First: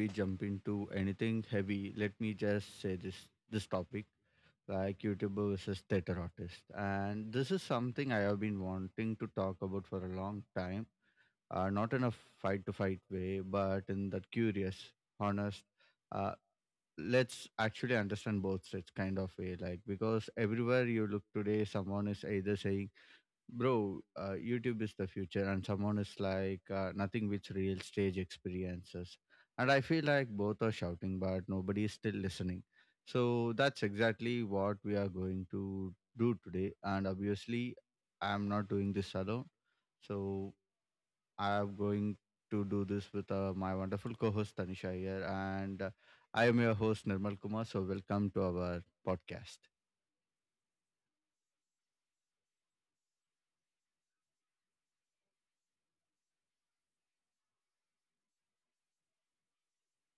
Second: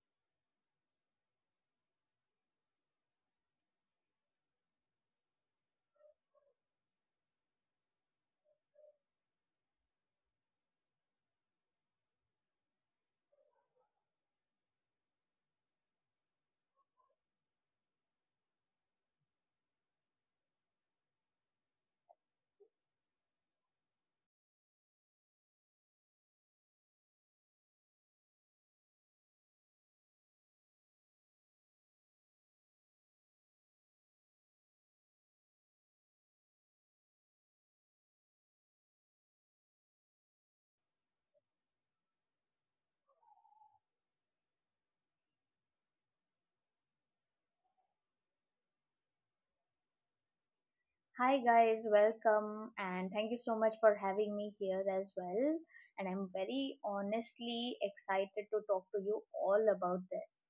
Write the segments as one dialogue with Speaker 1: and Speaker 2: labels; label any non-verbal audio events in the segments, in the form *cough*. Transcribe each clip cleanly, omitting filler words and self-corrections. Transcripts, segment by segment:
Speaker 1: we jump into anything heavy, let me just say this topic, like YouTuber versus theater artist, and this is something I have been wanting to talk about for a long time. Not in a fight to fight way, but in that curious, honest, uh, let's actually understand both sides kind of way. Like, because everywhere you look today, someone is either saying, Bro, YouTube is the future, and someone is like, nothing with real stage experiences. And I feel like both are shouting, but nobody is still listening. So that's exactly what we are going to do today. And obviously, I'm not doing this alone. So I'm going to do this with my wonderful co host, Tanisha here. And I am your host, Nirmal Kumar. So welcome to our podcast.
Speaker 2: Hi guys, welcome and thank you so much for having me here as well. And I'm very honestly excited to talk to you all about this.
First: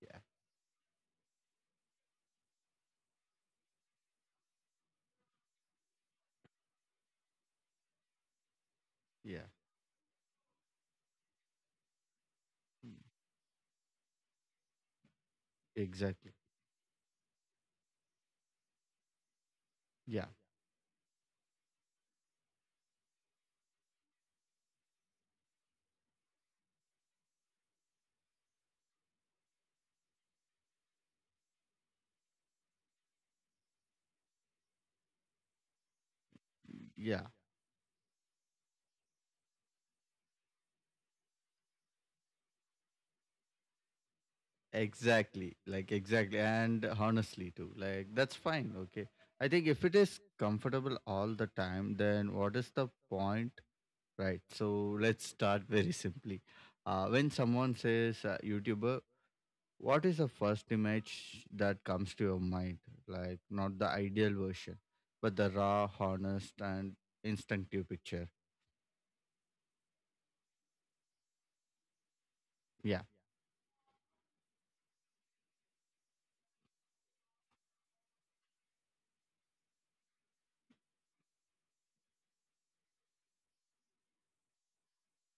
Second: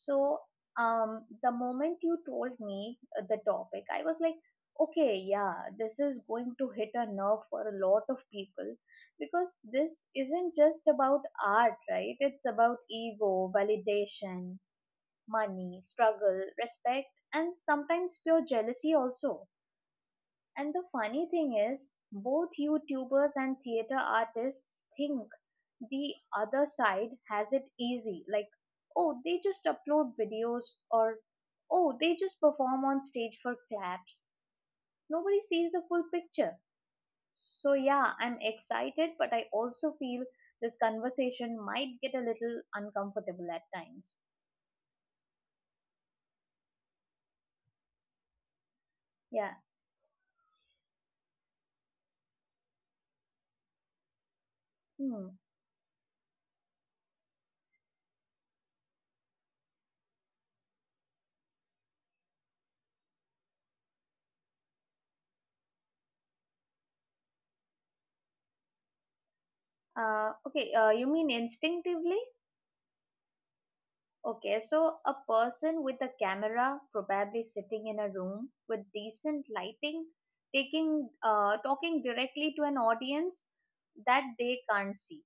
Speaker 1: Yeah.
Speaker 2: the moment you told me the topic, I was like, okay, yeah, this is going to hit a nerve for a lot of people
Speaker 1: Yeah.
Speaker 2: because this isn't just about art, right? It's about ego, validation, money,
Speaker 1: Exactly.
Speaker 2: struggle, respect, and sometimes pure jealousy also.
Speaker 1: Yeah.
Speaker 2: And the funny thing is, both YouTubers and theater artists think the other side has it easy. Like, oh, they just upload videos, or oh, they just perform on stage for claps. Nobody sees the full picture.
Speaker 1: Yeah.
Speaker 2: So, yeah, I'm excited, but I also feel this conversation might get a little uncomfortable at times.
Speaker 1: Exactly, like exactly, and honestly too, like that's fine. Okay, I
Speaker 2: Yeah.
Speaker 1: think if it is comfortable all the time, then what is the point, right? So let's
Speaker 2: Hmm.
Speaker 1: start *laughs* very simply. When someone says YouTuber, what is the first image that comes to your mind? Like, not the ideal version, but the raw, honest, and instinctive picture.
Speaker 2: Okay, you mean instinctively?
Speaker 1: Yeah,
Speaker 2: Okay, so a person with a camera, probably sitting in a room with decent lighting, taking talking directly to an audience that they can't see.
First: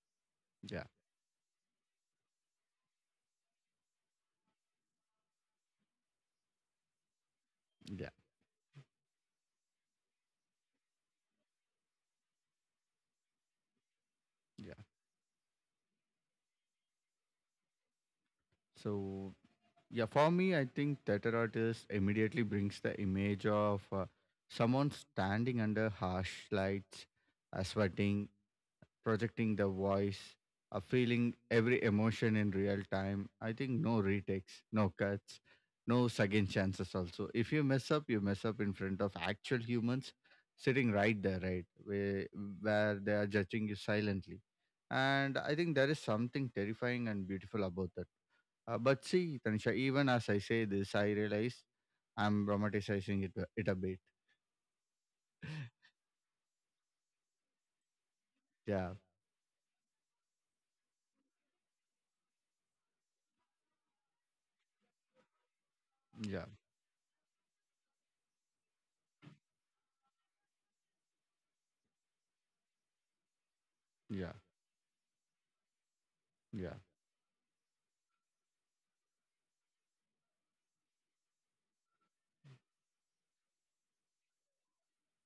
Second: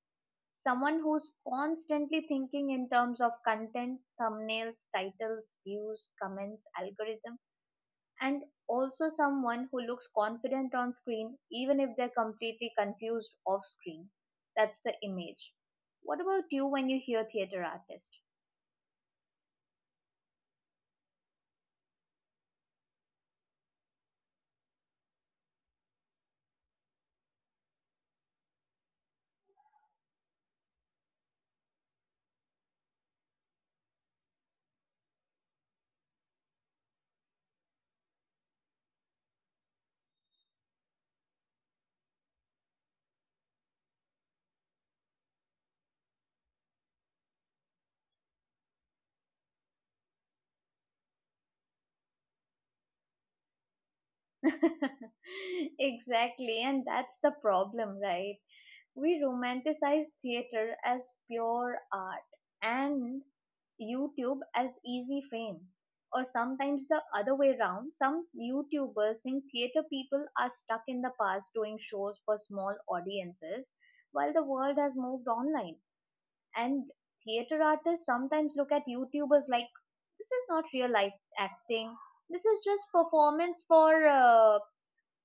Speaker 1: yeah,
Speaker 2: Someone who's constantly thinking in terms of content, thumbnails, titles, views, comments, algorithm,
Speaker 1: yeah,
Speaker 2: and also someone who looks confident on screen even if they're completely confused off screen.
Speaker 1: yeah.
Speaker 2: That's the image. What about you when you hear theater artist?
Speaker 1: So, yeah, for me, I think theater artist immediately brings the image of someone standing under harsh lights, sweating, projecting the voice, feeling every emotion in real time. I think no retakes, no cuts, no second chances. Also, if you mess up, you mess up in front of actual humans sitting right there, right, where they are judging you silently. And I think there is something terrifying and beautiful about that, but see, Tanisha, even as I say this, I realize I'm romanticizing it a bit.
Speaker 2: *laughs*
Speaker 1: *laughs*
Speaker 2: Exactly, and that's the problem, right?
Speaker 1: Yeah,
Speaker 2: We romanticize theater as pure art and YouTube as easy fame. Or
Speaker 1: yeah,
Speaker 2: sometimes the other way around, some YouTubers think theater people are stuck in the past doing shows for small audiences
Speaker 1: yeah,
Speaker 2: while the world has moved online.
Speaker 1: yeah,
Speaker 2: And theater artists sometimes look at YouTubers like this is not real life acting, this is just performance for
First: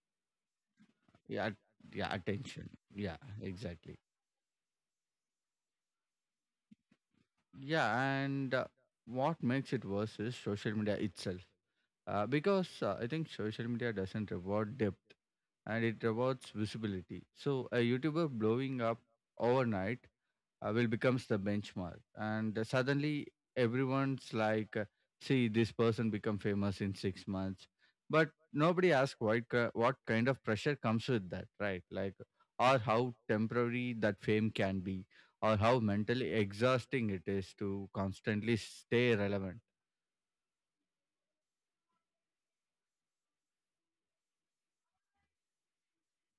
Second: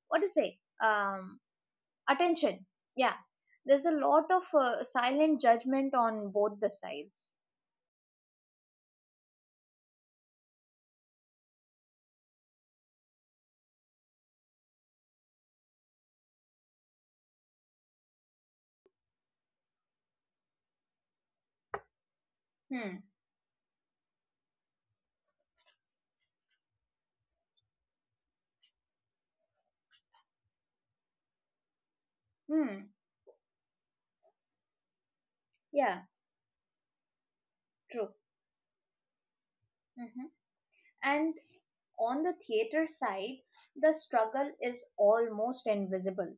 Speaker 2: what to say um,
Speaker 1: yeah, yeah.
Speaker 2: attention.
Speaker 1: Attention.
Speaker 2: Yeah,
Speaker 1: Yeah,
Speaker 2: there's a
Speaker 1: exactly.
Speaker 2: lot of silent judgment on both the sides.
Speaker 1: Yeah, and what makes it worse is social media itself, because I think social media doesn't reward depth, and it rewards visibility. So a YouTuber blowing up overnight will becomes the benchmark, and
Speaker 2: Hmm.
Speaker 1: suddenly everyone's like, see this person become famous in 6 months. But nobody asks, what kind of pressure comes with that, right? Like, or
Speaker 2: Hmm.
Speaker 1: how temporary that fame can be, or how
Speaker 2: Yeah,
Speaker 1: mentally exhausting it is to
Speaker 2: true.
Speaker 1: constantly stay relevant.
Speaker 2: Hmm. And on the theater side, the struggle is almost invisible.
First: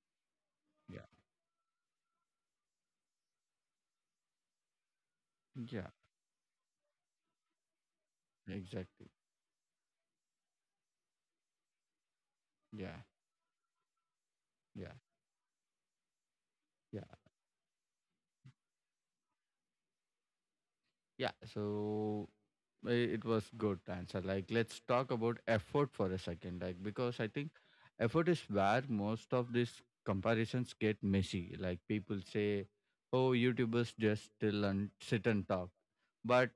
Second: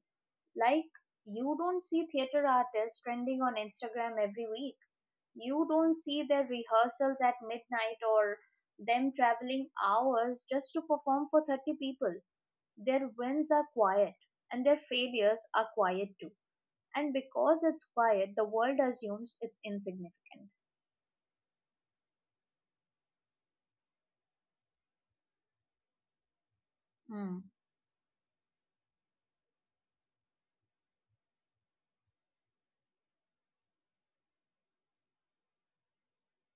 Speaker 2: Like, you don't see theater artists trending on Instagram every week. You
Speaker 1: Yeah.
Speaker 2: don't see their rehearsals at midnight or
Speaker 1: Yeah, exactly,
Speaker 2: them traveling hours just to perform for 30 people.
Speaker 1: yeah,
Speaker 2: Their wins are quiet and their
Speaker 1: yeah,
Speaker 2: failures are quiet too.
Speaker 1: yeah,
Speaker 2: And because it's quiet, the world assumes it's insignificant.
Speaker 1: yeah. So it was good answer. Like, let's talk about effort for a second. Like, because I
Speaker 2: Hmm.
Speaker 1: think effort is where most of these comparisons get messy. Like, people say, oh, YouTubers just still and sit and talk, but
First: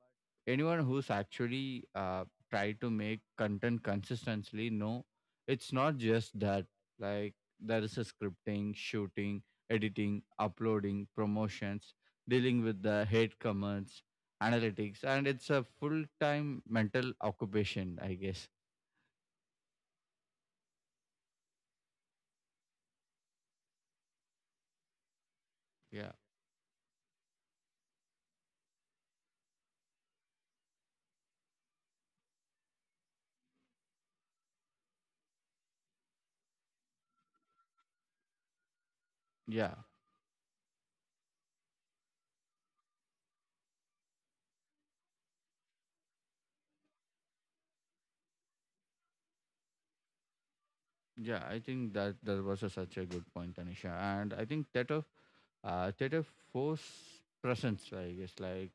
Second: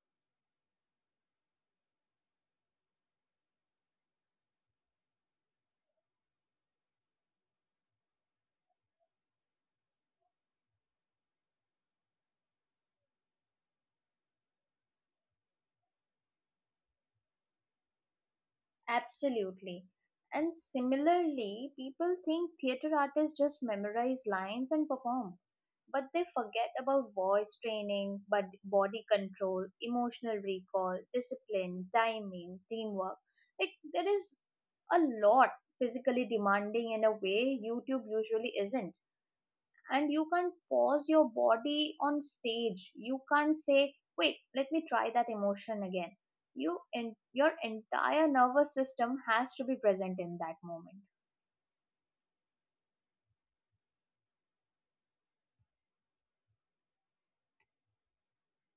Speaker 1: anyone who's actually tried to make content consistently, no, it's not just that. Like, there is a scripting, shooting, editing, uploading, promotions, dealing with the hate comments, analytics, and it's a full-time mental occupation, I guess.
Speaker 2: Absolutely. And similarly, people think theater artists just memorize lines and perform,
Speaker 1: Yeah,
Speaker 2: but they forget about voice training, but body control, emotional recall, discipline, timing, teamwork. Like, there is a lot physically demanding in a way YouTube usually isn't.
Speaker 1: yeah,
Speaker 2: And you can't pause your body on stage. You can't say wait, let me try that emotion again. You and your entire nervous system has to be present in that moment.
Speaker 1: yeah. I think that was such a good point, Tanisha. And I think theater force presence, I guess. Like,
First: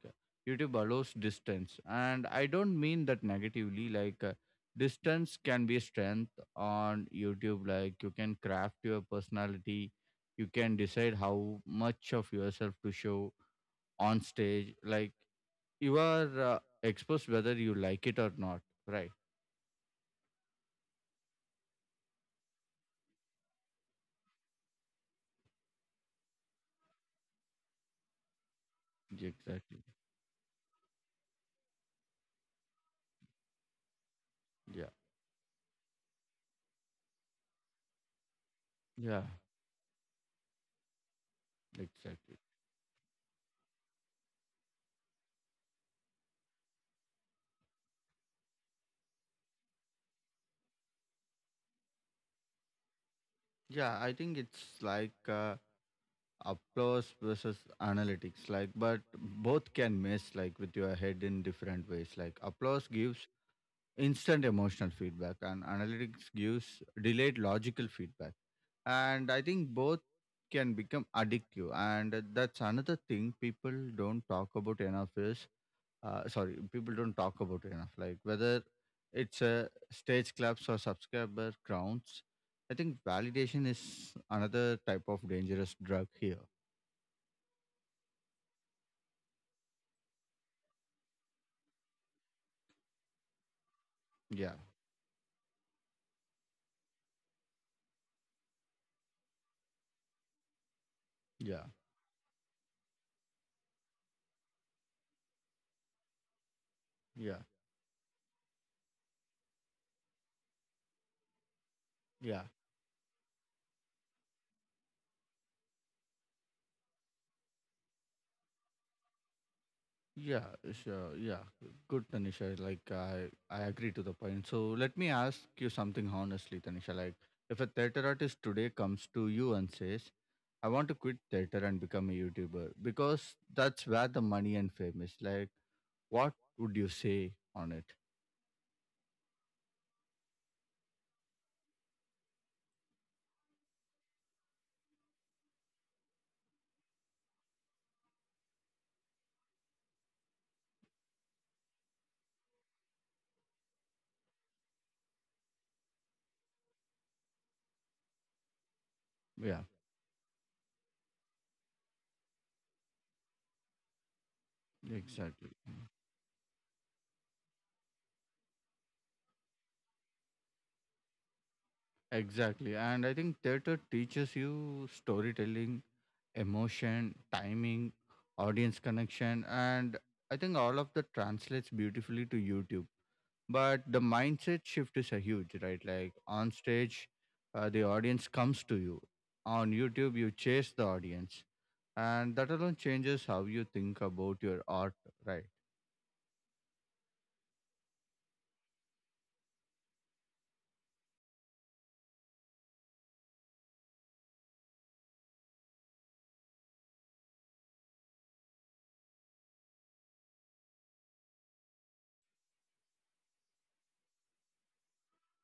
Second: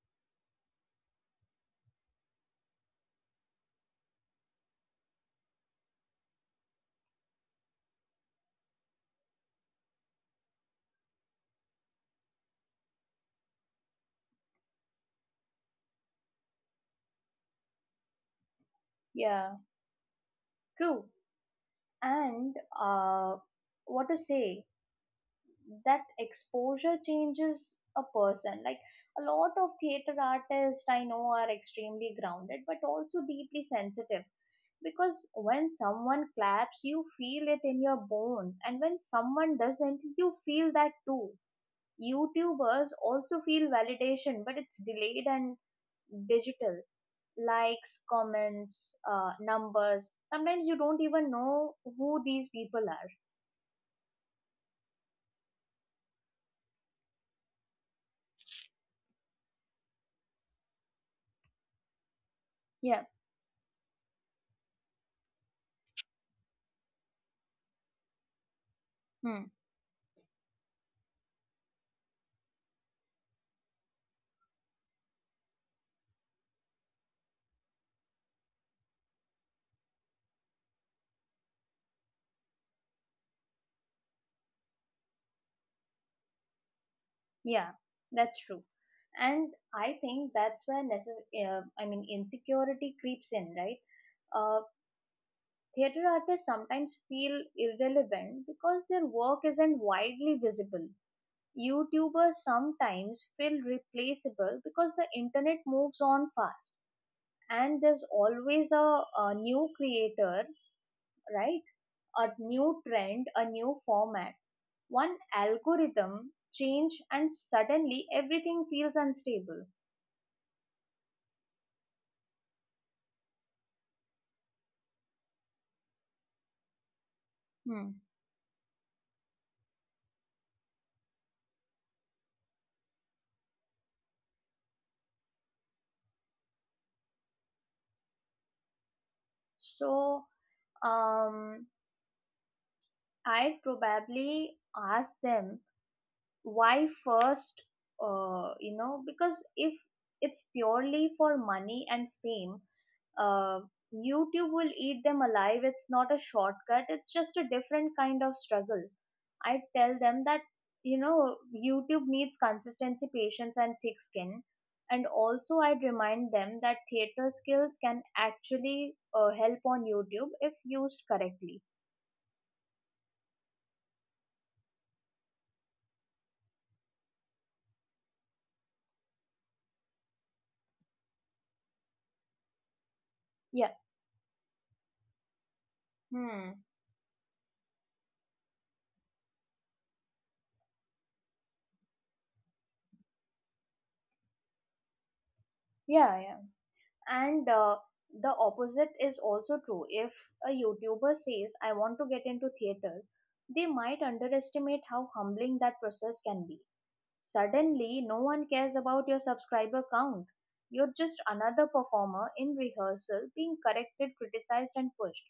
Speaker 1: YouTube allows distance, and I don't mean that negatively. Like, distance can be strength on YouTube. Like, you can craft your personality, you can decide how much of yourself to show. On stage, like, you are exposed whether you like it or not, right?
Speaker 2: Yeah. True. And what to say? That exposure changes a person. Like, a
Speaker 1: Yeah,
Speaker 2: lot of
Speaker 1: exactly,
Speaker 2: theater artists I know are extremely grounded but also deeply sensitive,
Speaker 1: yeah,
Speaker 2: because when someone claps you feel it in your bones, and when
Speaker 1: yeah,
Speaker 2: someone doesn't you feel that too.
Speaker 1: exactly,
Speaker 2: YouTubers also feel validation, but it's delayed and digital. Likes, comments, numbers, sometimes you don't even know who these people are.
Speaker 1: yeah. I think it's like, applause versus analytics. Like, but both can mess, like, with your head in different ways. Like,
Speaker 2: Yeah.
Speaker 1: applause gives instant emotional feedback, and analytics gives delayed logical feedback. And I think both can become addictive, and that's another thing people don't talk about enough is, sorry, people don't talk about it enough. Like, whether it's stage claps or subscriber counts, I think validation is another type of dangerous drug here.
Speaker 2: Yeah, that's true. And I think that's where I mean insecurity creeps in, right?
Speaker 1: Yeah,
Speaker 2: Uh, Theater artists sometimes feel irrelevant because their work isn't widely visible.
Speaker 1: yeah,
Speaker 2: YouTubers sometimes feel replaceable because the internet moves on fast,
Speaker 1: yeah,
Speaker 2: and there's always a new creator, right? A
Speaker 1: yeah,
Speaker 2: new trend, a new format. One algorithm change and suddenly everything feels unstable.
Speaker 1: yeah, sure, yeah. Good, Tanisha. Like, I agree to the point. So let me ask you something honestly, Tanisha. Like, if a
Speaker 2: Hmm.
Speaker 1: theater artist today comes to you and says, "I want to quit theater and become a YouTuber," because that's where the money and fame is. Like, what would you say on it?
Speaker 2: So, um, I'd probably ask them why first, you know, because if it's purely for money and fame, uh, YouTube will eat them alive. It's not a shortcut, it's just a different kind of struggle.
Speaker 1: Yeah,
Speaker 2: I tell them that, YouTube needs consistency, patience, and thick skin. And
Speaker 1: exactly,
Speaker 2: also, I'd remind them that theater skills can actually help on YouTube if used correctly.
Speaker 1: exactly. And I think theater teaches you storytelling, emotion, timing, audience connection, and I think all of that translates beautifully to YouTube.
Speaker 2: Yeah.
Speaker 1: But the mindset shift is a huge, right? Like, on
Speaker 2: Hmm.
Speaker 1: stage, the audience comes to you. On YouTube, you chase the audience, and that alone changes how you think about your art, right?
Speaker 2: Yeah, yeah. And the opposite is also true. If a YouTuber says, I want to get into theater, they might underestimate how humbling that process can be. Suddenly, no one cares about your subscriber count. You're just another performer in rehearsal being corrected, criticized, and pushed.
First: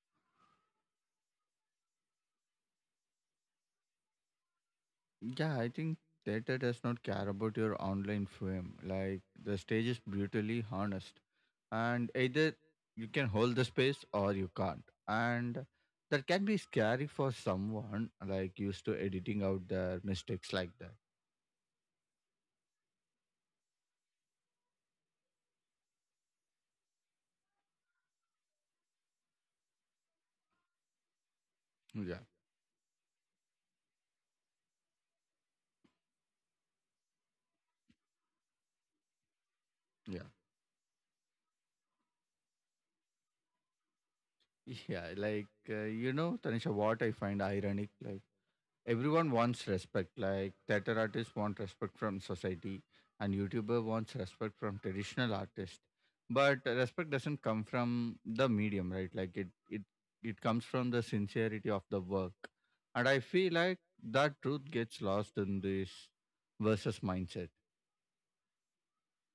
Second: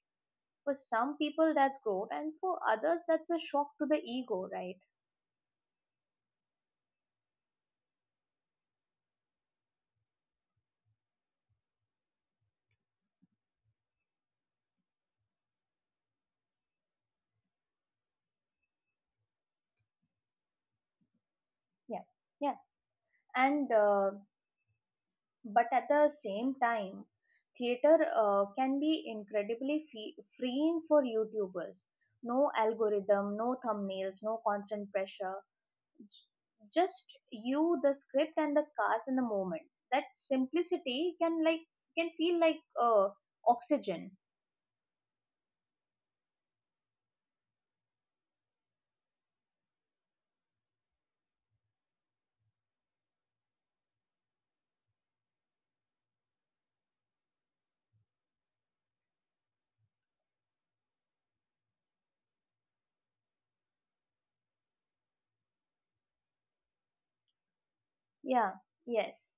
Speaker 2: For some people, that's growth, and for others, that's a shock to the ego, right?
Speaker 1: Yeah, I think theater does not care about your online fame. Like, the stage is brutally honest, and either you can hold the space or you can't. And that can be scary for someone like used to editing out their mistakes like that.
Speaker 2: Yeah, yeah. And but at the same time, theater can be incredibly fe freeing for YouTubers.
Speaker 1: Yeah,
Speaker 2: No algorithm, no thumbnails, no constant pressure. Just you, the script, and the cast in the moment. That
Speaker 1: yeah.
Speaker 2: simplicity can, feel like, uh, oxygen.
Speaker 1: *laughs* Yeah, like, Tanisha, what I find ironic, like, everyone wants respect. Like, theater artists want respect from society, and YouTuber wants respect from traditional artists. But respect doesn't come from the medium, right? Like, it comes from the sincerity of the work, and I feel like that truth gets lost in this versus mindset.
Speaker 2: Yeah. Yes.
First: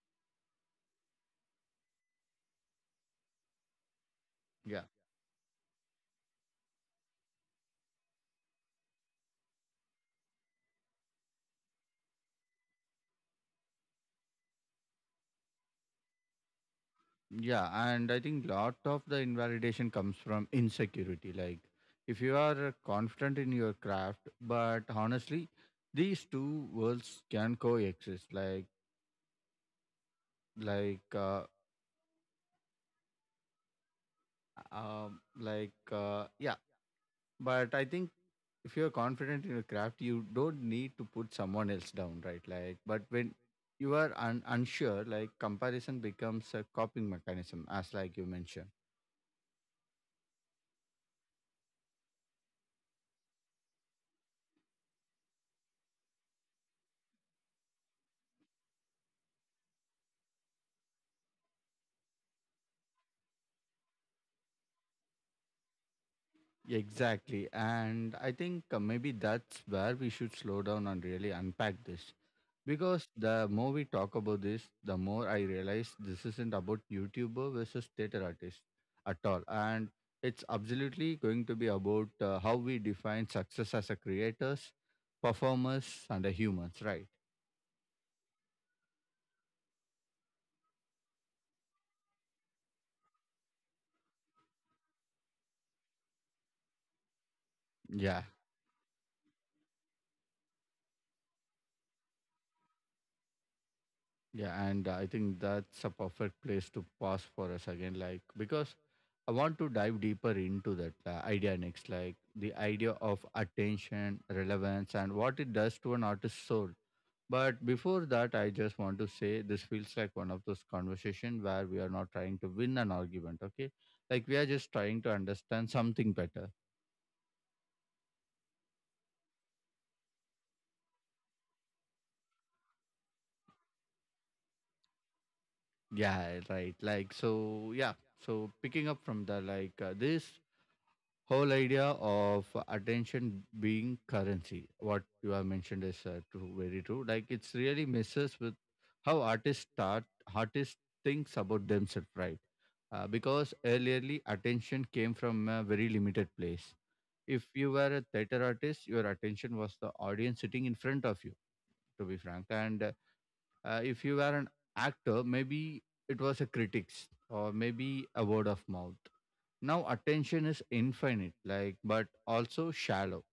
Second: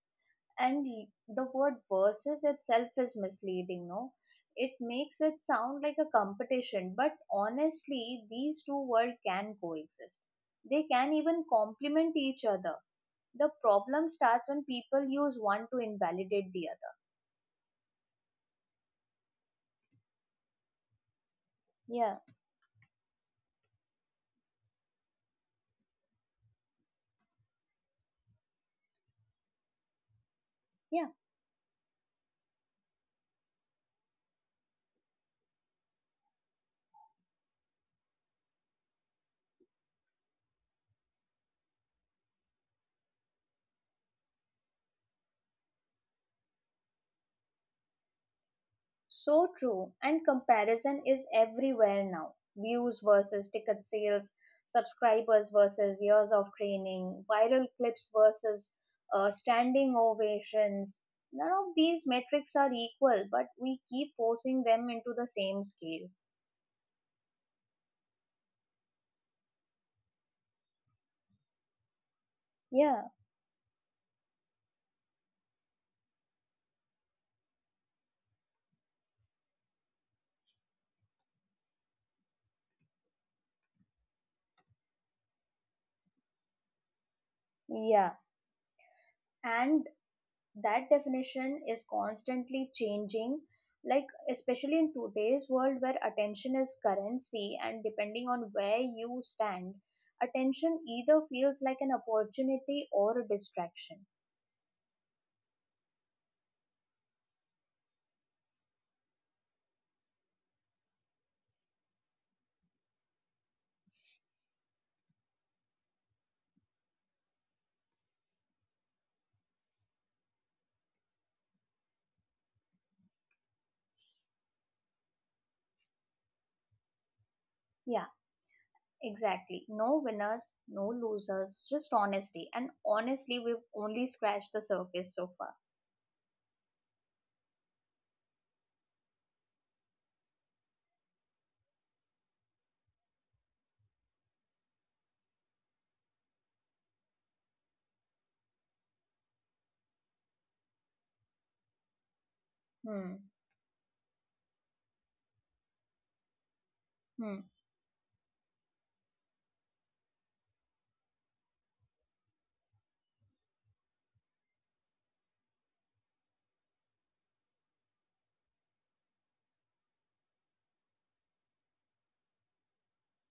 Speaker 2: And the word versus itself is misleading, no? It
Speaker 1: Yeah.
Speaker 2: makes it sound like a competition, but honestly, these two worlds can coexist. They can even complement each other. The problem starts when people use one to invalidate the other.
Speaker 1: Yeah, and I think lot of the invalidation comes from insecurity. Like,
Speaker 2: Yeah.
Speaker 1: if you are confident in your craft, but honestly, these two worlds can coexist. Like uh, like, yeah, but I think if you're confident in your craft, you don't need to put someone else down, right? Like, but when you are unsure, like, comparison becomes a coping mechanism, as, like, you mentioned.
Speaker 2: So true, and comparison is everywhere now. Views versus ticket sales, subscribers versus years of training, viral clips versus standing ovations. None of these metrics are equal, but we keep forcing them into the same scale.
Speaker 1: Exactly. And I think maybe that's where we should slow down and really unpack this.
Speaker 2: Yeah,
Speaker 1: Because the more we talk about this, the more I realize this isn't about YouTuber versus theater artist at all. And it's absolutely going to be about how we define success as a creators, performers, and a humans, right?
Speaker 2: yeah. And that definition is constantly changing, like especially in today's world where attention is currency, and
Speaker 1: Yeah.
Speaker 2: depending on where you stand, attention either feels like an opportunity or a distraction.
Speaker 1: Yeah. And I think that's a perfect place to pause for us again. Like, because I want to dive deeper into that idea next, like the idea of attention, relevance, and what it does to an artist's soul. But before that, I just want to say this feels like one of those conversations where we are not trying to win an argument, okay? Like, we are just trying to understand something better.
Speaker 2: Yeah, exactly. No winners, no losers, just honesty, and honestly we've only scratched the surface so far.
Speaker 1: Yeah, right. Like, so, yeah. So, picking up from this whole idea of attention being currency, what you have mentioned is true, very true. Like, it's really messes with how artists start, artists thinks about themselves, right?
Speaker 2: Hmm.
Speaker 1: Because earlierly attention came from a very limited place.
Speaker 2: Hmm.
Speaker 1: If you were a theater artist, your attention was the audience sitting in front of you, to be frank. And if you were an actor, maybe it was a critics, or maybe a word of mouth. Now attention is infinite, like, but also shallow,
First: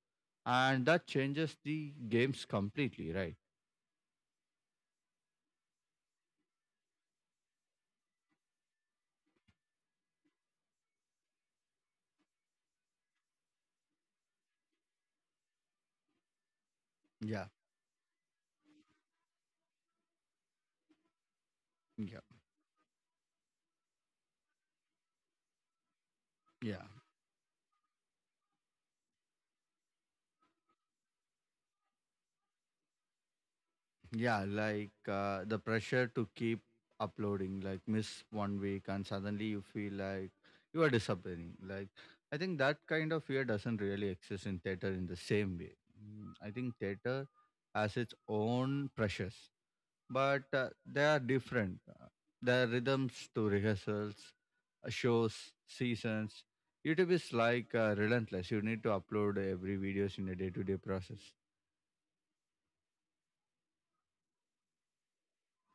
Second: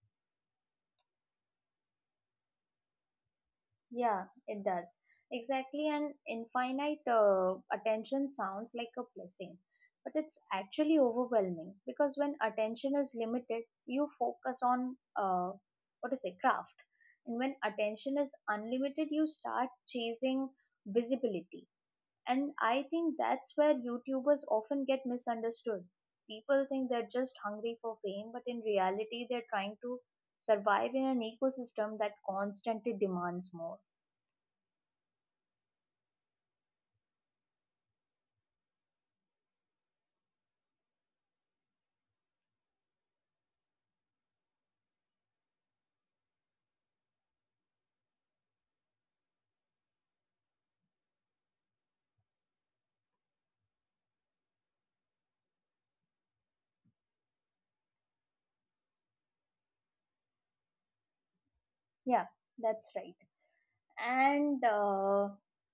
Speaker 1: and that changes the games completely, right?
Speaker 2: Yeah, it does. Exactly. And infinite attention sounds like a blessing, but it's actually overwhelming, because when attention is limited, you focus on, craft. And
Speaker 1: Yeah,
Speaker 2: when attention is unlimited, you start chasing visibility.
Speaker 1: yeah,
Speaker 2: And I think that's where YouTubers often get misunderstood. People
Speaker 1: yeah.
Speaker 2: think they're just hungry for fame, but in reality, they're trying to survive in an ecosystem that constantly demands more.
Speaker 1: Yeah, like, the pressure to keep uploading. Like, miss 1 week and suddenly you feel like you are disappearing. Like, I think that kind of fear doesn't really exist in theater in the same way. Mm, I think theater has its own pressures, but they are different. There are rhythms to rehearsals, shows, seasons. YouTube is like, relentless. You need to upload every videos in a day-to-day process.
Speaker 2: Yeah, that's right. And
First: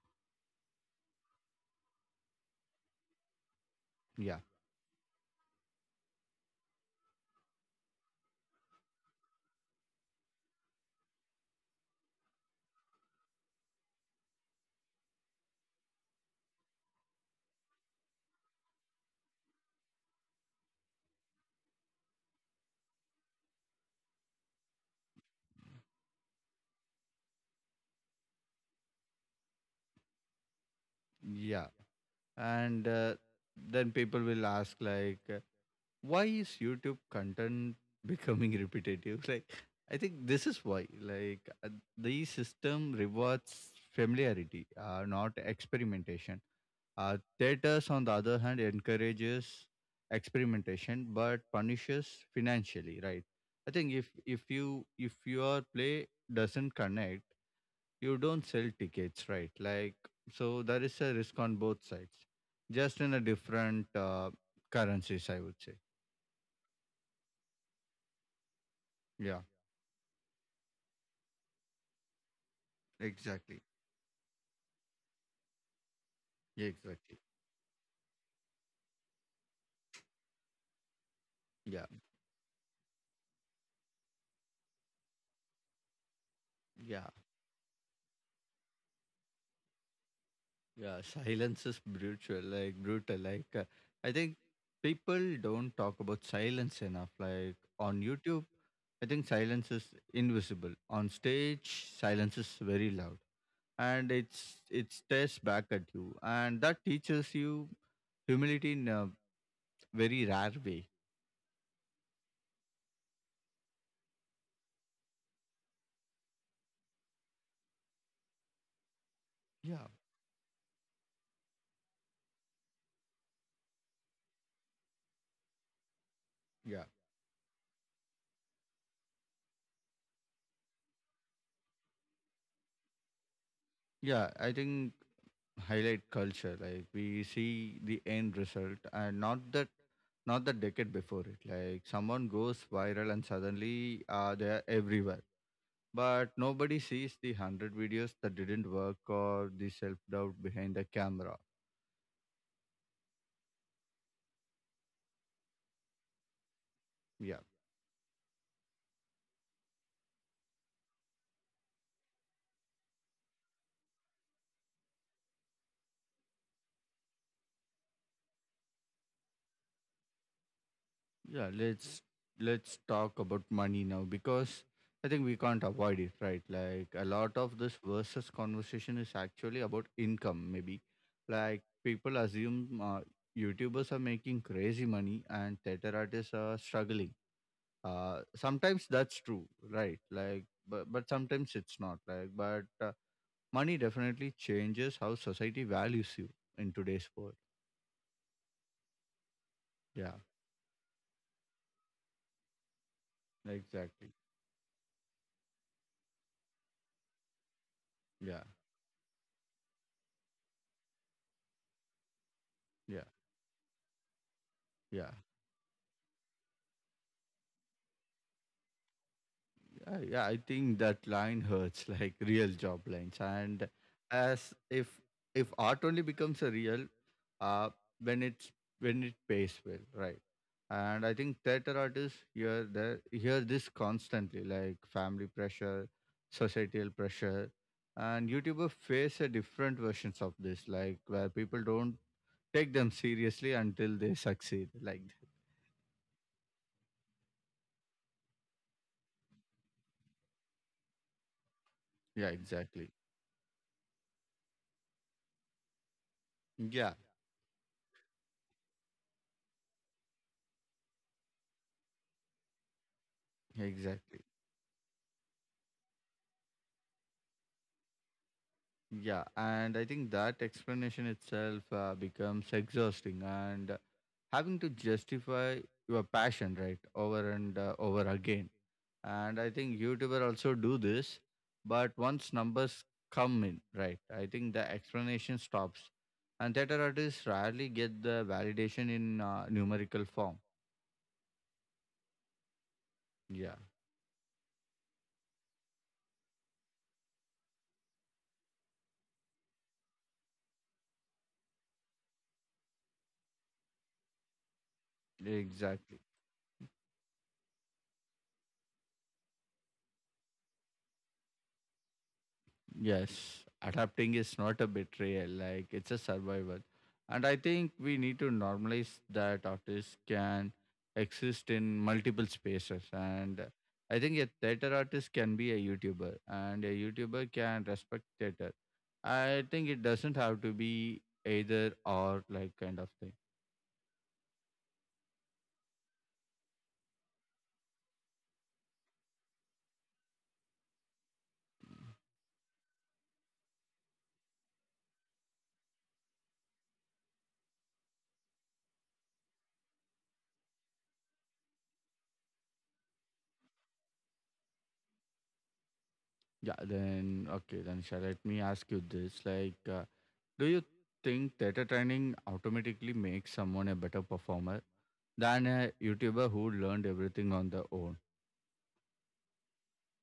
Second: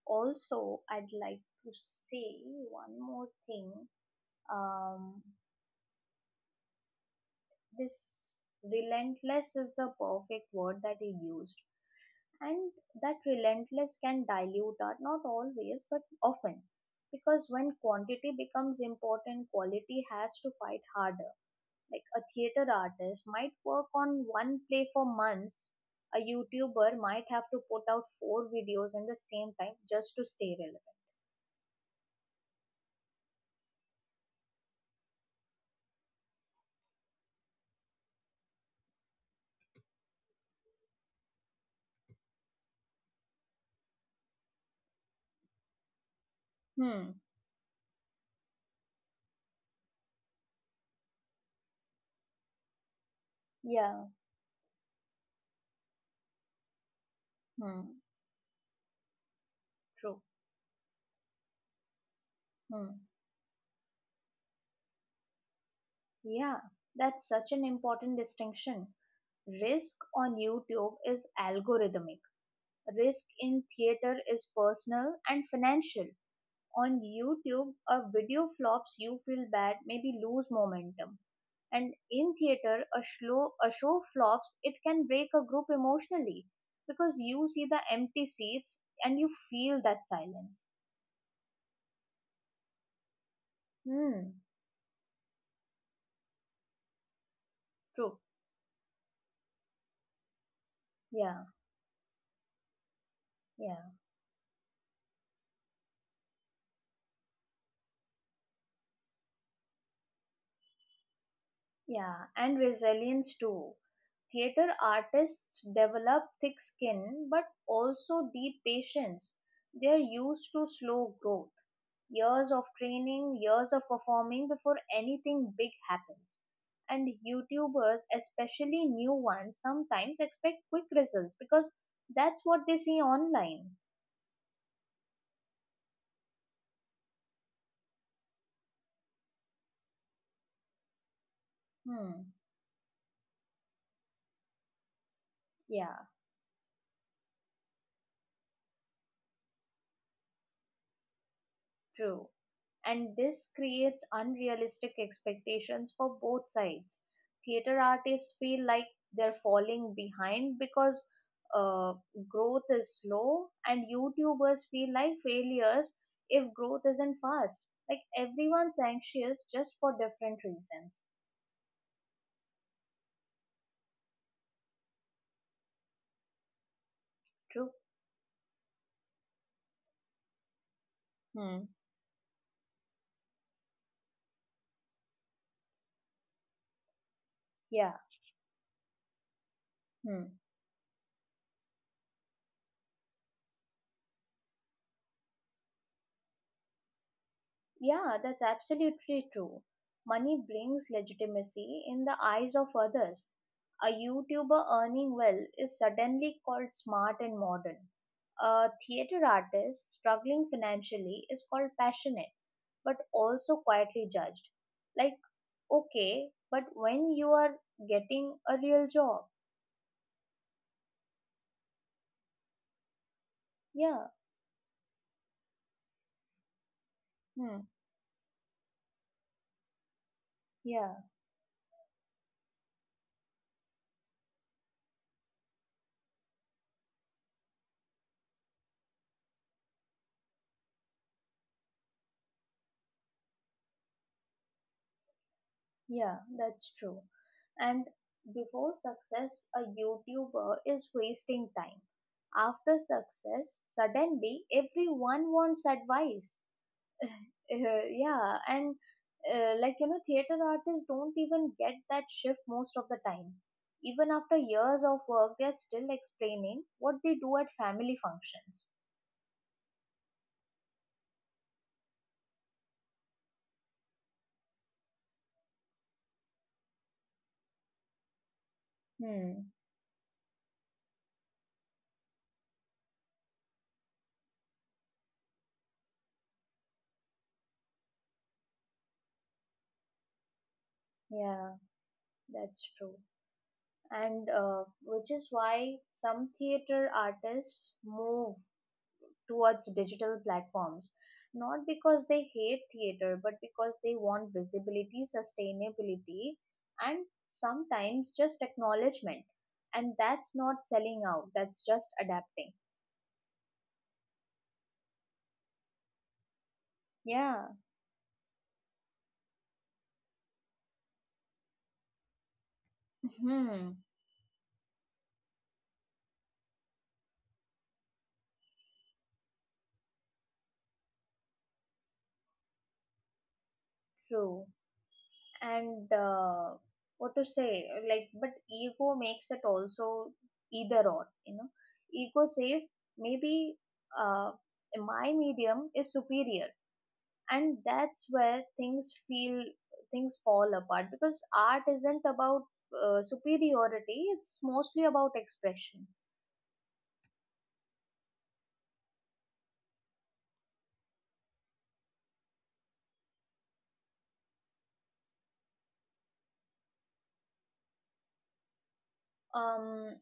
Speaker 2: also, I'd like to say one more thing.
Speaker 1: Yeah.
Speaker 2: Um, this relentless is the perfect word that he used. And that relentless can dilute art, not always, but often. Because when quantity becomes important, quality has to fight harder. Like, a theater artist might work on one play for months. A YouTuber might have to put out four videos at the same time just to stay relevant.
Speaker 1: Yeah, and then people will ask, like, why is YouTube content becoming *laughs* repetitive? Like, I think this is why, like, the system rewards familiarity, not experimentation.
Speaker 2: Hmm.
Speaker 1: Theaters on the other hand encourages experimentation but punishes financially, right? I think
Speaker 2: Yeah.
Speaker 1: if you if your play doesn't connect,
Speaker 2: Hmm.
Speaker 1: you don't sell tickets, right? Like,
Speaker 2: True.
Speaker 1: so there is a risk on both sides,
Speaker 2: Hmm.
Speaker 1: just in a different currencies, I would say.
Speaker 2: Yeah. That's such an important distinction.
Speaker 1: Yeah.
Speaker 2: Risk on YouTube is algorithmic. Risk
Speaker 1: Exactly.
Speaker 2: in theater is personal and financial.
Speaker 1: Yeah,
Speaker 2: On
Speaker 1: exactly,
Speaker 2: YouTube, a video flops, you feel bad, maybe lose momentum.
Speaker 1: yeah,
Speaker 2: And in theater, a show flops, it can break a group emotionally,
Speaker 1: yeah,
Speaker 2: because you see the empty seats and you feel that silence.
Speaker 1: yeah. Silence is brutal, like, brutal, like, I
Speaker 2: Hmm.
Speaker 1: think people don't talk about silence enough. Like, on
Speaker 2: True.
Speaker 1: YouTube, I think silence is invisible. On
Speaker 2: Yeah,
Speaker 1: stage, silence is very loud,
Speaker 2: yeah,
Speaker 1: and it stares back at you, and that teaches you humility in a very rare way.
Speaker 2: yeah. And resilience too. Theater artists develop thick skin but also deep patience.
Speaker 1: Yeah.
Speaker 2: They are used to slow growth, years of training, years of performing before anything big happens.
Speaker 1: Yeah.
Speaker 2: And YouTubers, especially new ones, sometimes expect quick results because that's what they see online.
Speaker 1: Yeah, I think highlight culture. Like, we see the end result, and not the decade before it. Like, someone
Speaker 2: Hmm,
Speaker 1: goes viral and suddenly they are everywhere.
Speaker 2: yeah,
Speaker 1: But nobody sees the 100 videos that didn't work, or the self doubt behind the camera.
Speaker 2: true. And this creates unrealistic expectations for both sides.
Speaker 1: Yeah.
Speaker 2: Theater artists feel like they're falling behind because uh, growth is slow, and YouTubers feel like failures if growth isn't fast. Like, everyone's anxious just for different reasons.
Speaker 1: Yeah, let's talk about money now, because I think we can't avoid it, right? Like a lot of
Speaker 2: True.
Speaker 1: this versus conversation is actually about income maybe. Like
Speaker 2: Hmm.
Speaker 1: people assume YouTubers are making crazy money and theater artists are struggling.
Speaker 2: Yeah.
Speaker 1: Uh, sometimes that's true, right?
Speaker 2: Hmm.
Speaker 1: Like but sometimes it's not, like, but money definitely changes how society values you in today's world.
Speaker 2: Yeah, that's absolutely true.
Speaker 1: Yeah,
Speaker 2: Money brings legitimacy in the eyes of others. A
Speaker 1: exactly.
Speaker 2: YouTuber earning well is suddenly called smart and modern.
Speaker 1: Yeah,
Speaker 2: A theater artist struggling financially is called passionate,
Speaker 1: yeah,
Speaker 2: but also quietly judged.
Speaker 1: yeah.
Speaker 2: Like, okay, but when you are getting a real job,
Speaker 1: Yeah, I think that line hurts *laughs* like real job lines, and
Speaker 2: yeah,
Speaker 1: as if art only becomes a real, uh,
Speaker 2: hmm,
Speaker 1: when it's when it pays well, right?
Speaker 2: yeah.
Speaker 1: And I think theater artists hear the hear this constantly, like family pressure, societal pressure, and YouTuber face a different versions of this, like where people don't take them seriously until they succeed. Like, that.
Speaker 2: Yeah, that's true. And before success, a YouTuber is wasting time.
Speaker 1: Yeah,
Speaker 2: After
Speaker 1: exactly.
Speaker 2: success, suddenly everyone wants advice.
Speaker 1: Yeah,
Speaker 2: *laughs* Yeah, and like, theater artists don't even get that shift most of the time. Even
Speaker 1: exactly.
Speaker 2: after years of work, they're still explaining what they do at family functions.
Speaker 1: Yeah, and I think that explanation itself becomes exhausting, and having to justify your passion, right, over and over again. And I
Speaker 2: Hmm.
Speaker 1: think YouTuber also do this, but once numbers come in, right, I think the explanation stops. And theater artists rarely get the validation in numerical form.
Speaker 2: Yeah, that's true.
Speaker 1: Yeah,
Speaker 2: And which is why some theater artists move towards digital platforms, not because they hate theater, but because they want visibility,
Speaker 1: exactly.
Speaker 2: sustainability, and sometimes just acknowledgement. And that's not selling out, that's just adapting.
Speaker 1: Yes, adapting is not a betrayal, like it's a survival. And I
Speaker 2: Yeah,
Speaker 1: think we need to normalize that artists can exist in multiple spaces. And
Speaker 2: hmm,
Speaker 1: I think a theater artist can be a YouTuber, and a YouTuber can respect theater. I think it doesn't have to be either or, like, kind of thing.
Speaker 2: true. And what to say, like, but ego makes it also either or. Ego says maybe uh, my medium is superior, and that's where things fall apart, because art isn't about superiority, it's mostly about expression.
Speaker 1: Yeah, then, okay, then shall let me ask you this. Like, do you think theater training automatically makes someone a better performer than a YouTuber who learned everything on their own?
Speaker 2: um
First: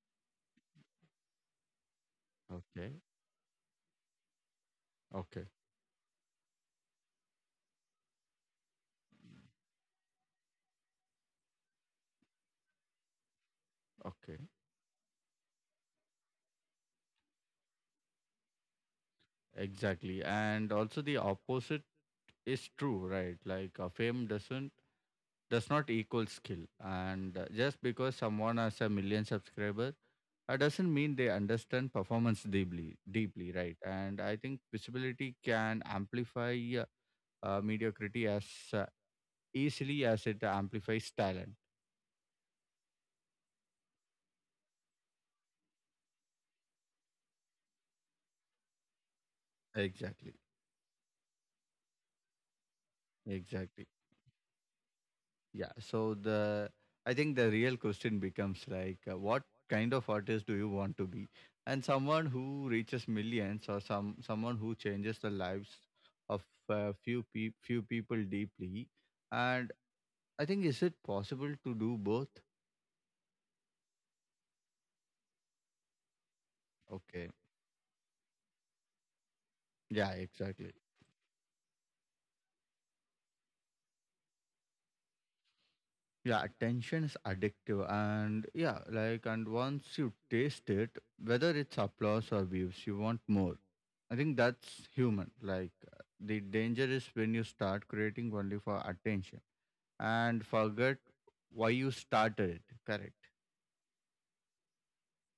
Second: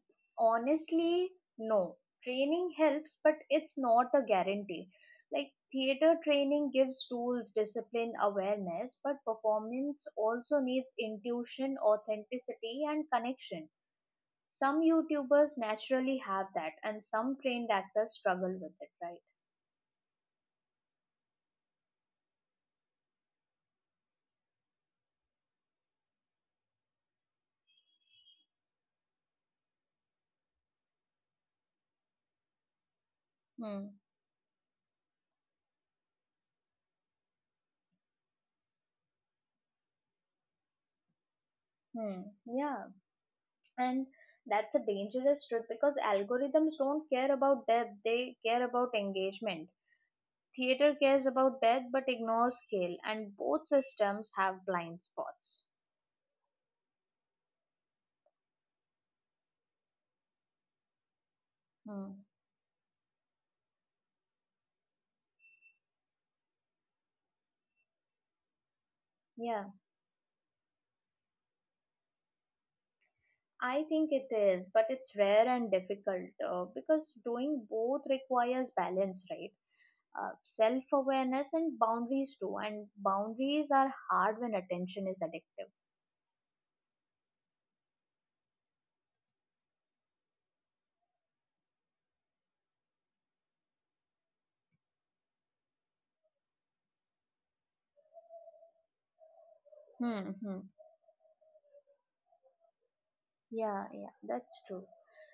Speaker 2: Honestly, no. Training
Speaker 1: Okay,
Speaker 2: helps, but it's not a guarantee.
Speaker 1: okay,
Speaker 2: Like, theater training gives tools, discipline, awareness, but performance also needs intuition, authenticity, and connection.
Speaker 1: okay,
Speaker 2: Some YouTubers naturally have that, and some trained actors struggle with it, right?
Speaker 1: exactly. And also the opposite is true, right? Like, fame doesn't does not equal skill, and just because someone has a million subscribers, that doesn't mean they understand performance deeply, deeply, right?
Speaker 2: Hmm.
Speaker 1: And I think visibility can amplify mediocrity as uh, easily as it amplifies talent.
Speaker 2: Hmm. Yeah, and that's a dangerous truth, because algorithms don't care about depth, they care about engagement.
Speaker 1: Exactly,
Speaker 2: Theater cares about depth but ignores scale, and both
Speaker 1: exactly.
Speaker 2: systems have blind spots.
Speaker 1: Yeah. So the I think the real question becomes, like, what kind of artist do you want to be? And someone
Speaker 2: Hmm.
Speaker 1: who reaches millions, or someone who changes the lives of few people deeply.
Speaker 2: Yeah,
Speaker 1: And I think is it possible to do both?
Speaker 2: I think it is, but it's rare and difficult, because
Speaker 1: Okay.
Speaker 2: doing both requires balance, right?
Speaker 1: Yeah, exactly.
Speaker 2: Self awareness and boundaries too, and boundaries are hard when attention is addictive.
Speaker 1: Yeah, attention is addictive, and yeah, like, and once you taste it, whether it's applause or views, you want more. I think that's human. Like, the danger is when you start creating only for attention
Speaker 2: Hmm.
Speaker 1: and
Speaker 2: Hmm.
Speaker 1: forget why you started it. Correct.
Speaker 2: Yeah, yeah, that's true.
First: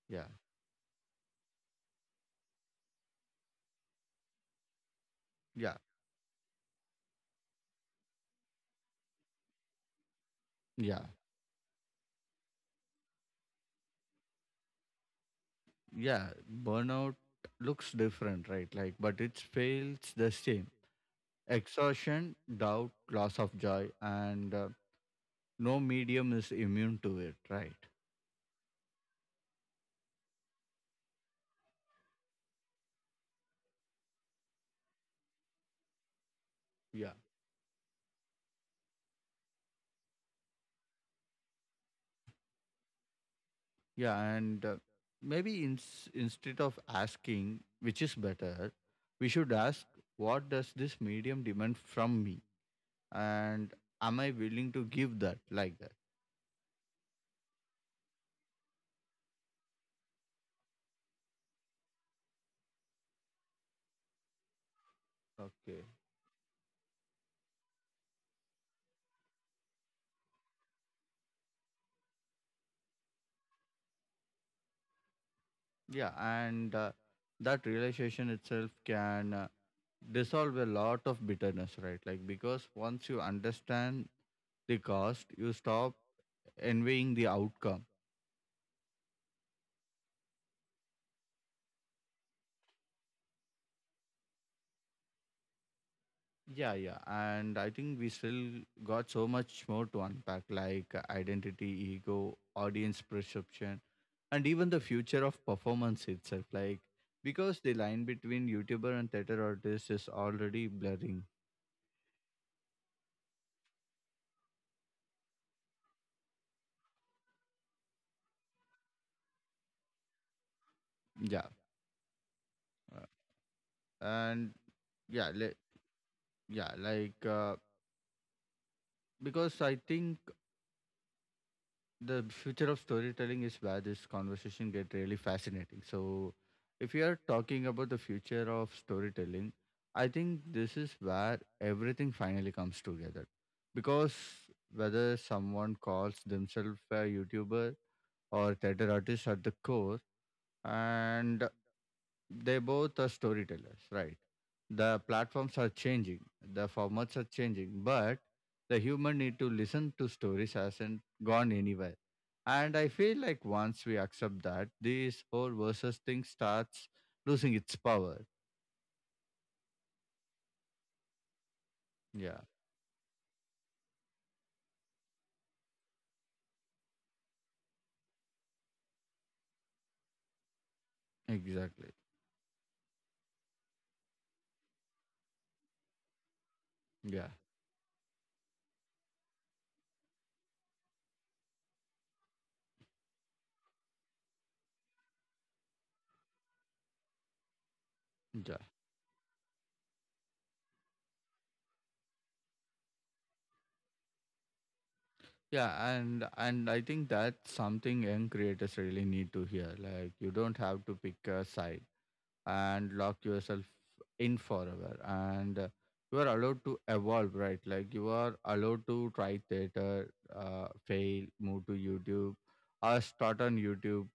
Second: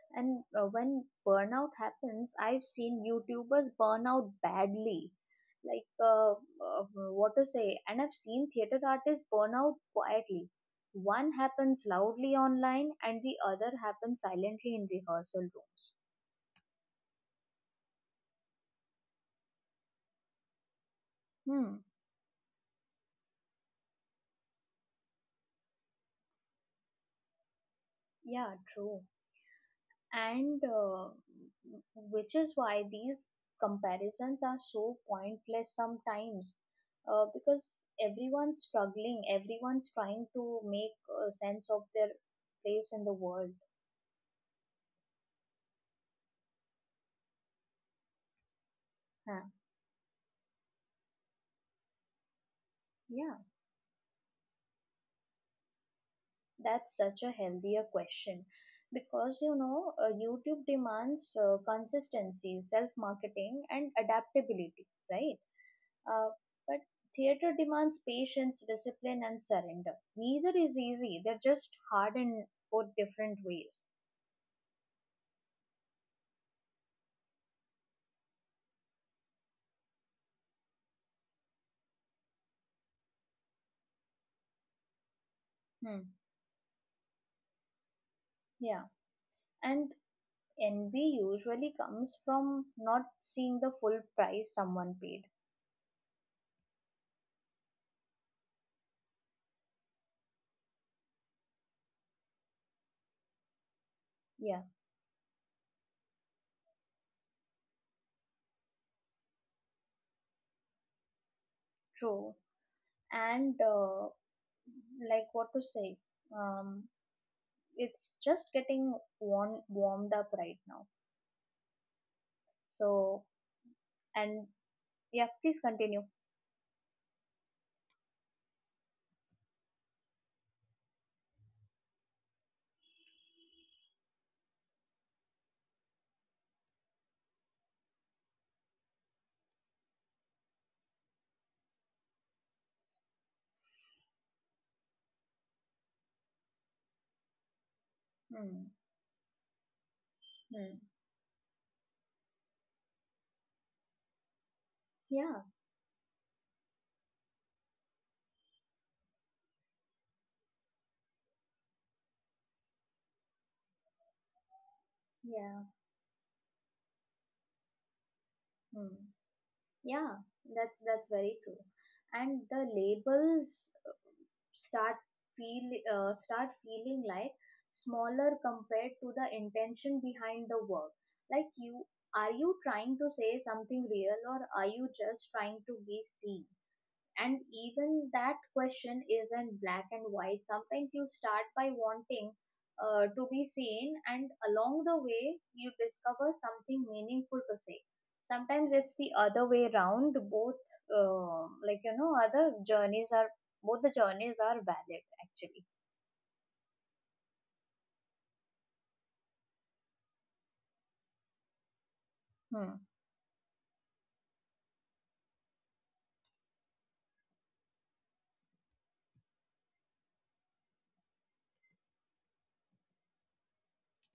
Speaker 1: Yeah,
Speaker 2: And when burnout happens, I've seen YouTubers burn out badly.
Speaker 1: yeah,
Speaker 2: Like, what to say? And I've seen theater artists burn out quietly.
Speaker 1: yeah,
Speaker 2: One happens loudly online, and the other happens silently in rehearsal rooms.
Speaker 1: yeah. Burnout looks different, right? Like, but it fails the same.
Speaker 2: Hmm.
Speaker 1: Exhaustion, doubt, loss of joy, and no medium is immune to it, right?
Speaker 2: Yeah, true. And which is why these comparisons are so pointless sometimes,
Speaker 1: Yeah.
Speaker 2: because everyone's struggling, everyone's trying to make a sense of their place in the world.
Speaker 1: Yeah, and maybe in, instead of asking which is better, we
Speaker 2: Huh.
Speaker 1: should ask what does this medium demand from me,
Speaker 2: Yeah,
Speaker 1: and am I willing to give that like that?
Speaker 2: that's such a healthier question, because YouTube demands consistency, self marketing, and adaptability, right?
Speaker 1: Okay.
Speaker 2: Uh, but theater demands patience, discipline, and surrender. Neither is easy. They're just hard in both different ways.
Speaker 1: Yeah, and that realization itself can dissolve a lot of bitterness, right? Like because once you understand the cost, you stop
Speaker 2: Hmm.
Speaker 1: envying the outcome.
Speaker 2: Yeah. And envy usually comes from not seeing the full price someone paid.
Speaker 1: Yeah, yeah. And I think we still got so much more to unpack, like identity, ego, audience perception, and
Speaker 2: Yeah,
Speaker 1: even the future of performance itself. Like, because the line between YouTuber and theater artist is already blurring.
Speaker 2: true. And like, what to say? Um, it's just getting warmed up right now.
Speaker 1: Yeah. uh,
Speaker 2: So, and
Speaker 1: And
Speaker 2: yeah,
Speaker 1: yeah,
Speaker 2: please
Speaker 1: le-
Speaker 2: continue.
Speaker 1: yeah, like, because I think the future of storytelling is where this conversation get really fascinating. So, if you are talking about the future of storytelling, I think this is where everything finally comes together. Because whether someone calls themselves a YouTuber or
Speaker 2: Hmm.
Speaker 1: theater artist at the core,
Speaker 2: Hmm.
Speaker 1: and they both are storytellers, right? The
Speaker 2: Yeah.
Speaker 1: platforms are changing, the formats are changing, but the human need to listen to stories hasn't gone anywhere. And I feel like once we accept that, this whole
Speaker 2: Yeah.
Speaker 1: versus thing starts losing its power.
Speaker 2: Hmm. Yeah, that's very true.
Speaker 1: Yeah,
Speaker 2: And the labels start start feeling like smaller compared to the intention behind the work. Like
Speaker 1: exactly.
Speaker 2: are you trying to say something real, or are you just trying to be seen?
Speaker 1: Yeah,
Speaker 2: And even that question isn't black and white. Sometimes you start by wanting to be seen, and along the way you discover something meaningful to say.
Speaker 1: yeah,
Speaker 2: Sometimes it's the other way around, both. Like, other journeys are both the journeys are valid actually.
Speaker 1: yeah. And I think that's something young creators really need to hear. Like you don't have to pick a side
Speaker 2: Hmm.
Speaker 1: and lock yourself in forever, and you are allowed to evolve, right? Like you are allowed to try theater, fail, move to YouTube, or start on YouTube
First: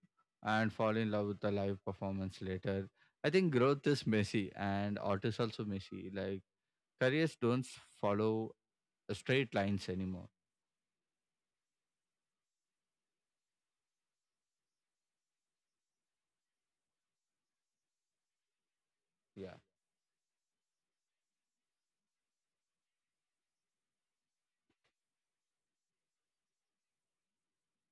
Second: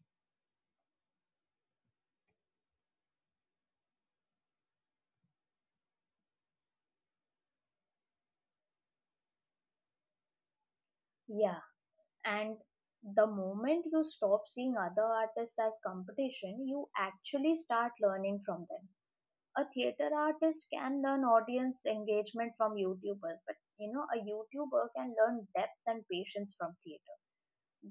Speaker 1: and fall in love with the live performance later. I think growth is messy, and art is also messy. Like careers don't follow straight lines anymore.
Speaker 2: Yeah, and the moment you stop seeing other artists as competition, you actually start learning from them.
Speaker 1: Yeah.
Speaker 2: A theater artist can learn audience engagement from YouTubers, but, you know, a YouTuber can learn depth and patience from theater.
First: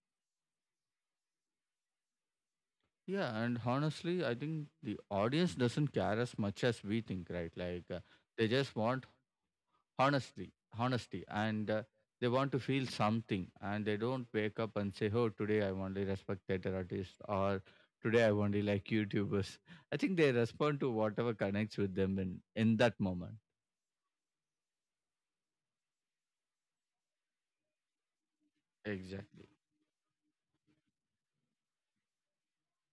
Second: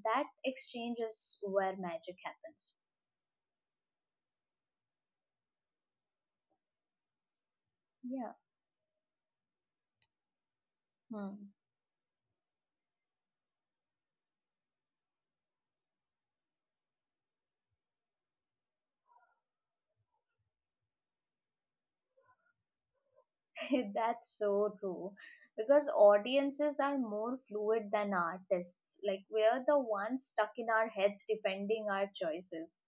Speaker 2: That exchange is where magic happens.
Speaker 1: Yeah, and honestly, I think the audience doesn't care as much as we think, right? Like,
Speaker 2: Yeah,
Speaker 1: they just want honestly honesty,
Speaker 2: hmm.
Speaker 1: and they want to feel something, and they don't wake up and say, oh, today I only respect theater artists, or today I only like YouTubers. I think they respond to whatever connects with them in that moment.
Speaker 2: *laughs* That's so true. Because audiences are more fluid than artists. Like,
Speaker 1: Exactly.
Speaker 2: we're the ones stuck in our heads defending our choices.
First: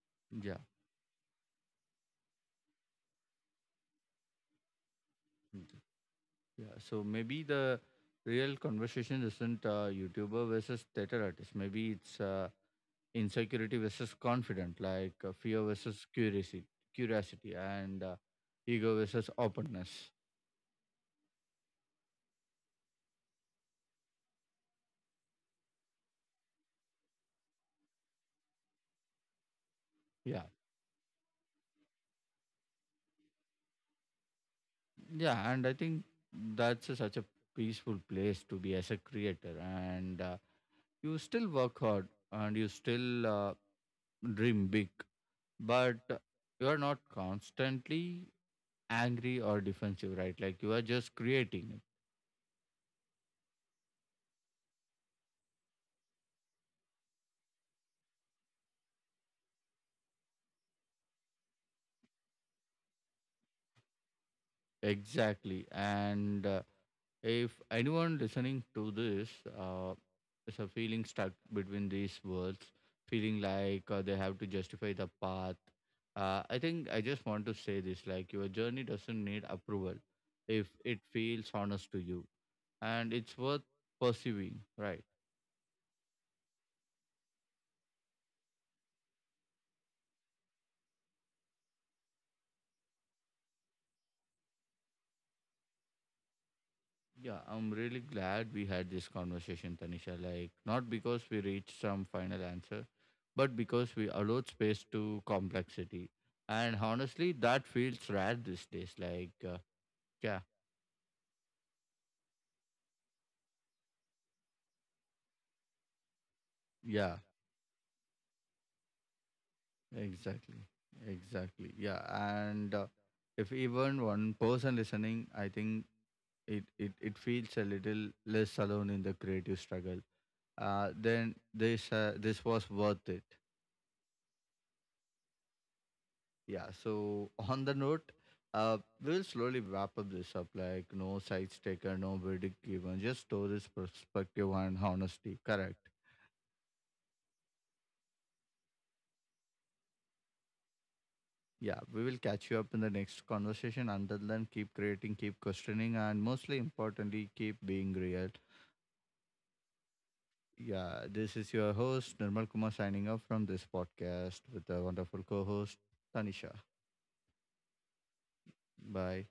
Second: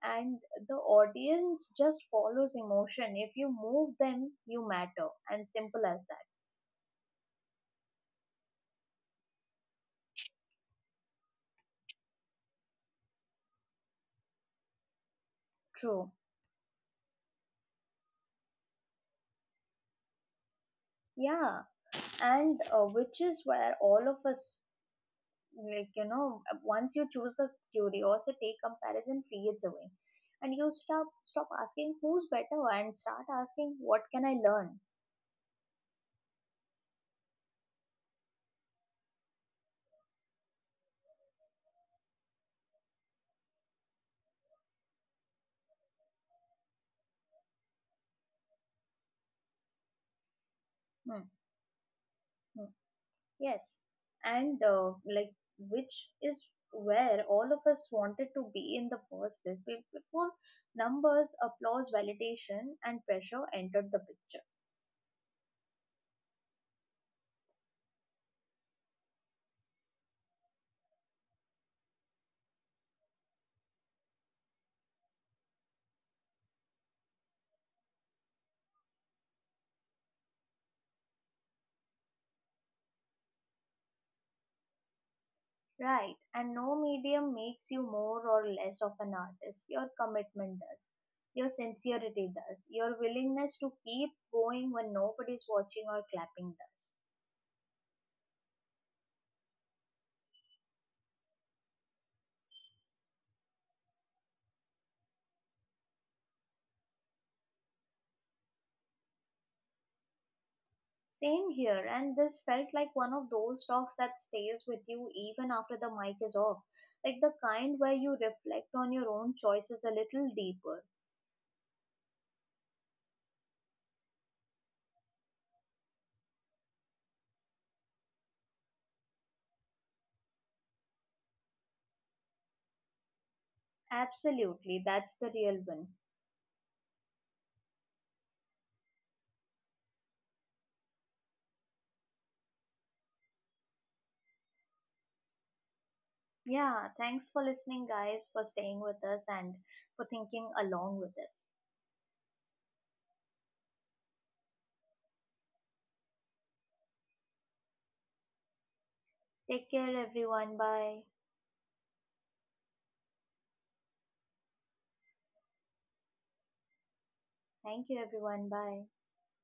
Speaker 2: And
Speaker 1: Yeah.
Speaker 2: the audience just follows emotion. If you move them, you matter. And
Speaker 1: Mm.
Speaker 2: simple as that.
Speaker 1: Yeah, so maybe the real conversation isn't YouTuber versus theater artist. Maybe it's, insecurity versus confident, like, fear
Speaker 2: True.
Speaker 1: versus curiosity and ego versus openness.
Speaker 2: Yeah, and which is where all of us, once you choose the curiosity, comparison fades away,
Speaker 1: Yeah.
Speaker 2: and you stop asking who's better and start asking what can I learn.
Speaker 1: Yeah, and I think that's a, such a peaceful place to be as a creator. And you still work hard, and you still dream big, but you are not constantly angry or defensive, right? Like you are
Speaker 2: Hmm.
Speaker 1: just creating.
Speaker 2: Hmm. Yes, and like, which is where all of us wanted to be in the first place, before numbers, applause, validation, and pressure entered the picture.
Speaker 1: Exactly. And if anyone listening to this uh, is a feeling stuck between these worlds, feeling like they have to justify the path, I think I just want to say this: like your journey doesn't need approval if it feels honest to you, and it's worth pursuing. Right.
Speaker 2: Right, and no medium makes you more or less of an artist. Your commitment does, your sincerity does, your willingness to keep going when nobody's watching or clapping does.
Speaker 1: Yeah, I'm really glad we had this conversation, Tanisha. Like, not because we reached some final answer, but because we allowed space to complexity. And honestly, that feels rare these days. Like, yeah,
Speaker 2: Same here, and this felt like one of those talks that stays with you even after the mic is off, like
Speaker 1: yeah,
Speaker 2: the kind where you reflect on your own choices a little
Speaker 1: exactly.
Speaker 2: deeper.
Speaker 1: Exactly. Yeah. And if even one person listening, I think it feels a little less alone in the creative struggle. Then this this was worth it.
Speaker 2: Absolutely, that's the real one.
Speaker 1: Yeah. So on the note, uh, we'll slowly wrap up this up. Like no sides taken, no verdict given, just stories, perspective, and honesty. Correct.
Speaker 2: Yeah, thanks for listening, guys, for staying with us, and for thinking along with us.
Speaker 1: Yeah. We will catch you up in the next conversation. Until then, keep creating, keep questioning, and mostly importantly, keep being real.
Speaker 2: Take care, everyone. Bye.
Speaker 1: Yeah. This is your host Nirmal Kumar signing off from this podcast with the wonderful co-host Tanisha.
Speaker 2: Thank you, everyone. Bye.
Speaker 1: Bye.